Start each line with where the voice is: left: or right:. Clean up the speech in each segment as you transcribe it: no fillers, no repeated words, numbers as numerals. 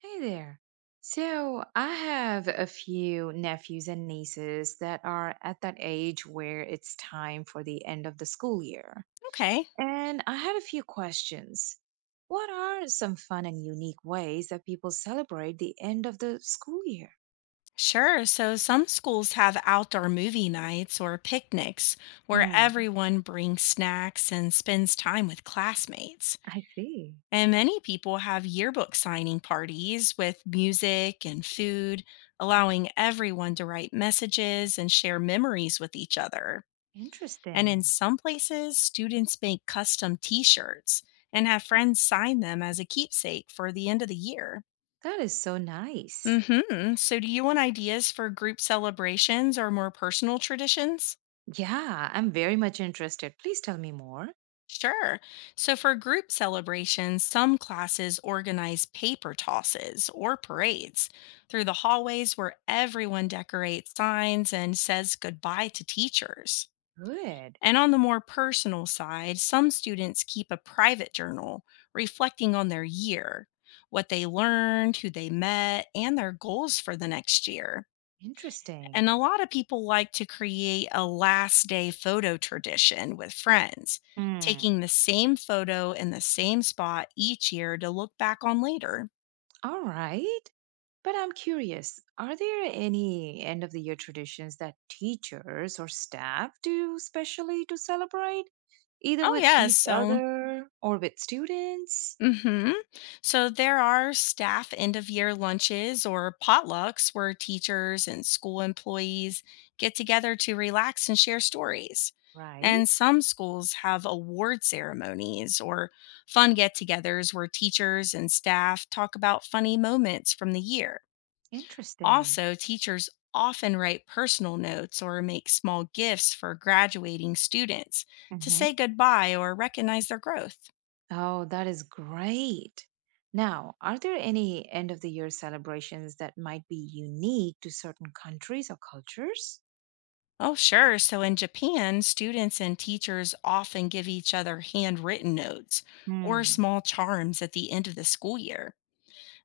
right: Hey there. So, I have a few nephews and nieces that are at that age where it's time for the end of the school year.
left: Okay,
right: And I had a few questions. What are some fun and unique ways that people celebrate the end of the school year?
left: sure. So some schools have outdoor movie nights or picnics where
right: Hmm,
left: everyone brings snacks and spends time with classmates.
right: I see.
left: And many people have yearbook signing parties with music and food, allowing everyone to write messages and share memories with each other. And in
right: Interesting.
left: some places, students make custom t shirts and have friends sign them as a keepsake for the end of the year.
right: That is so nice.
left: Mhm. So, do you want ideas for group celebrations or more personal traditions?
right: Yeah, I'm very much interested. Please tell me more.
left: Sure. So, for group celebrations, some classes organize paper tosses or parades through the hallways where everyone decorates signs and says goodbye to teachers.
right: Good.
left: And on the more personal side, some students keep a private journal reflecting on their year, what they learned, who they met, and their goals for the next year. And
right: Interesting.
left: a lot of people like to create a last day photo tradition with friends,
right: Hmm.
left: taking the same photo in the same spot each year to look back on later.
right: All right. But I'm curious, are there any end of the year traditions that teachers or staff do specially to celebrate, either
left: Oh,
right: with
left: yes.
right: each
left: So
right: other or with students?
left: Mm-hmm. So there are staff end of year lunches or potlucks where teachers and school employees get together to relax and share stories. And
right: Right?
left: some schools have award ceremonies or fun get togethers where teachers and staff talk about funny moments from the year.
right: Interesting.
left: Also, teachers often write personal notes or make small gifts for graduating students to
right: Hmm.
left: say goodbye or recognize their growth.
right: Oh, that is great. Now, are there any end of the year celebrations that might be unique to certain countries or cultures?
left: Oh, sure. So in Japan, students and teachers often give each other handwritten notes or
right: Hmm.
left: small charms at the end of the school year.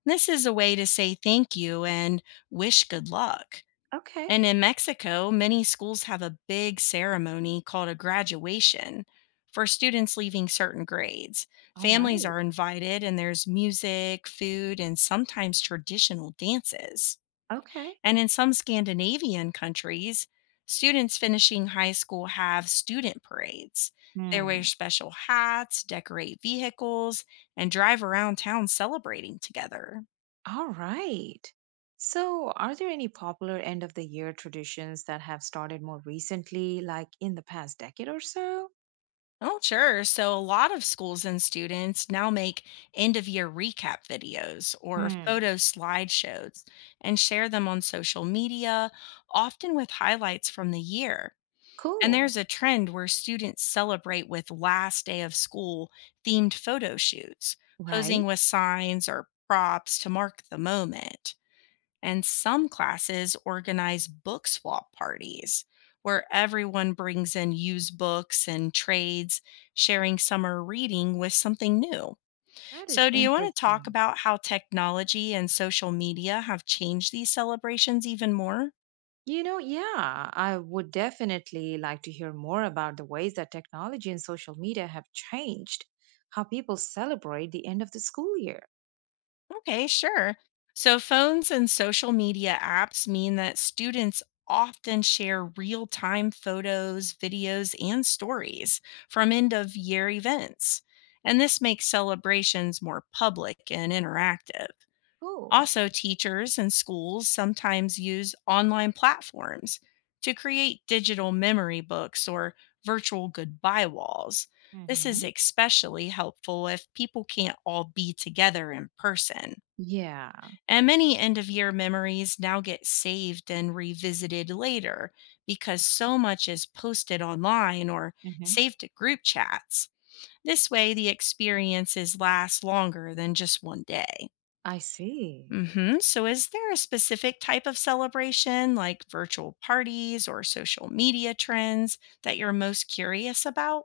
left: This is a way to say thank you and wish good luck.
right: Okay.
left: And in Mexico, many schools have a big ceremony called a graduation for students leaving certain grades.
right: All
left: Families
right: right.
left: are invited, and there's music, food, and sometimes traditional dances.
right: Okay.
left: And in some Scandinavian countries, students finishing high school have student parades. They wear
right: Hmm.
left: special hats, decorate vehicles, and drive around town celebrating together.
right: All right. So, are there any popular end of the year traditions that have started more recently, like in the past decade or so?
left: Oh, sure. So, a lot of schools and students now make end of year recap videos or
right: Hmm.
left: photo slideshows and share them on social media, often with highlights from the year. And
right: Cool.
left: there's a trend where students celebrate with last day of school themed photo shoots, posing
right: Right?
left: with signs or props to mark the moment. And some classes organize book swap parties where everyone brings in used books and trades, sharing summer reading with something new.
right: That is
left: So, do you want to talk
right: interesting.
left: about how technology and social media have changed these celebrations even more?
right: Yeah, I would definitely like to hear more about the ways that technology and social media have changed how people celebrate the end of the school year.
left: Okay, sure. So, phones and social media apps mean that students often share real time photos, videos, and stories from end of year events. And this makes celebrations more public and interactive.
right: Cool.
left: Also, teachers and schools sometimes use online platforms to create digital memory books or virtual goodbye walls. This
right: Hmm.
left: is especially helpful if people can't all be together in person.
right: Yeah.
left: And many end of year memories now get saved and revisited later because so much is posted online or
right: Hmm.
left: saved to group chats. This way, the experiences last longer than just one day.
right: I see.
left: Hmm. So, is there a specific type of celebration, like virtual parties or social media trends, that you're most curious about?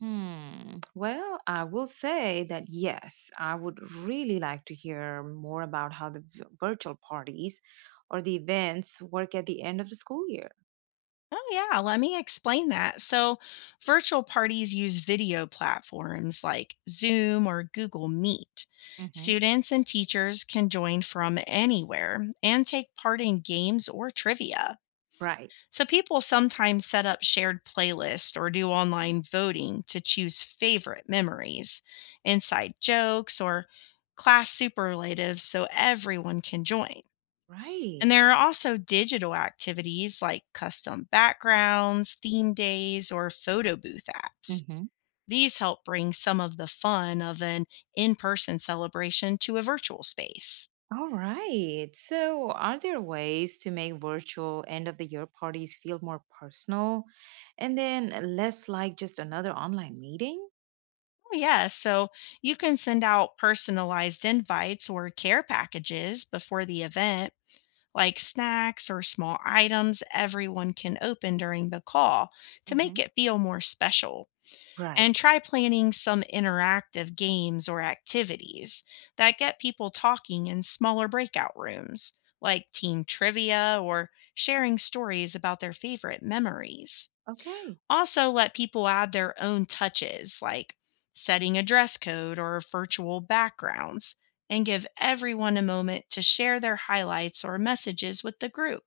right: Hmm. Well, I will say that yes, I would really like to hear more about how the virtual parties or the events work at the end of the school year.
left: Oh, yeah. Let me explain that. So, virtual parties use video platforms like Zoom or Google Meet.
right: Hmm.
left: Students and teachers can join from anywhere and take part in games or trivia.
right: Right,
left: So, people sometimes set up shared playlists or do online voting to choose favorite memories, inside jokes, or class superlatives so everyone can join. And
right: right.
left: there are also digital activities like custom backgrounds, theme days, or photo booth apps.
right: Hmm.
left: These help bring some of the fun of an in person celebration to a virtual space.
right: All right. So, are there ways to make virtual end of the year parties feel more personal and then less like just another online meeting?
left: Oh, yeah, so you can send out personalized invites or care packages before the event, like snacks or small items everyone can open during the call to make
right: Hmm.
left: it feel more special. And
right: Right.
left: try planning some interactive games or activities that get people talking in smaller breakout rooms, like team trivia or sharing stories about their favorite memories.
right: Okay.
left: Also, let people add their own touches, like setting a dress code or virtual backgrounds, and give everyone a moment to share their highlights or messages with the group.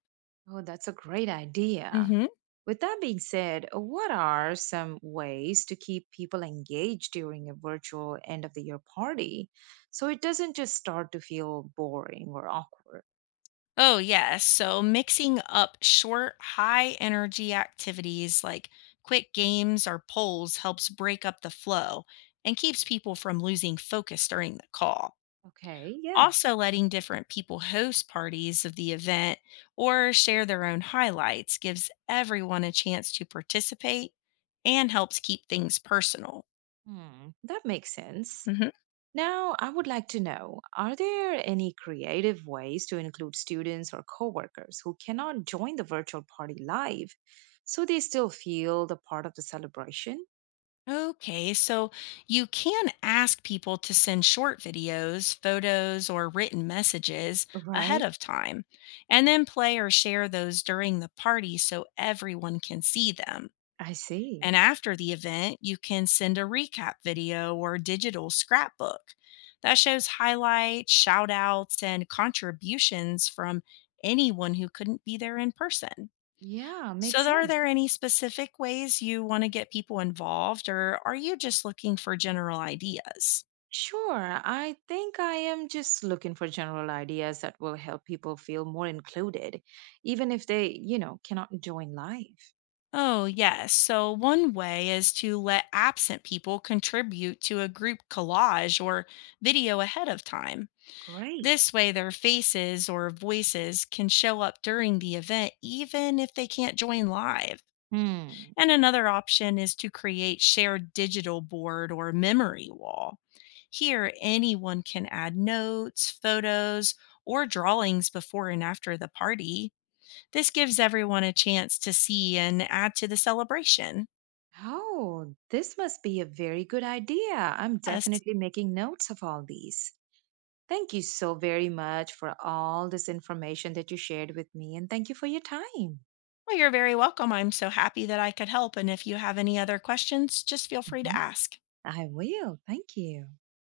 right: Oh, that's a great idea.
left: Hmm
right: With that being said, what are some ways to keep people engaged during a virtual end of the year party so it doesn't just start to feel boring or awkward?
left: Oh, yes. So mixing up short, high energy activities like quick games or polls helps break up the flow and keeps people from losing focus during the call.
right: Okay, yeah.
left: Also, letting different people host parties of the event or share their own highlights gives everyone a chance to participate and helps keep things personal.
right: Hmm, that makes sense.
left: Mm-hmm.
right: Now, I would like to know, are there any creative ways to include students or coworkers who cannot join the virtual party live so they still feel the part of the celebration?
left: Okay, so you can ask people to send short videos, photos, or written messages ahead
right: Right,
left: of time, and then play or share those during the party so everyone can see them.
right: I see.
left: And after the event, you can send a recap video or digital scrapbook that shows highlights, shout outs, and contributions from anyone who couldn't be there in person.
right: Yeah, makes
left: So, are there
right: sense.
left: any specific ways you want to get people involved, or are you just looking for general ideas?
right: Sure. I think I am just looking for general ideas that will help people feel more included, even if they cannot join live.
left: Oh, yes. So, one way is to let absent people contribute to a group collage or video ahead of time.
right: Great.
left: This way, their faces or voices can show up during the event, even if they can't join live.
right: Hmm.
left: And another option is to create shared digital board or memory wall. Here, anyone can add notes, photos, or drawings before and after the party. This gives everyone a chance to see and add to the celebration.
right: Oh, this must be a very good idea. I'm
left: Yes.
right: definitely making notes of all these. Thank you so very much for all this information that you shared with me, and thank you for your time.
left: Well, you're very welcome. I'm so happy that I could help. And if you have any other questions, just feel free to
right: Mhm.
left: ask.
right: I will. Thank you.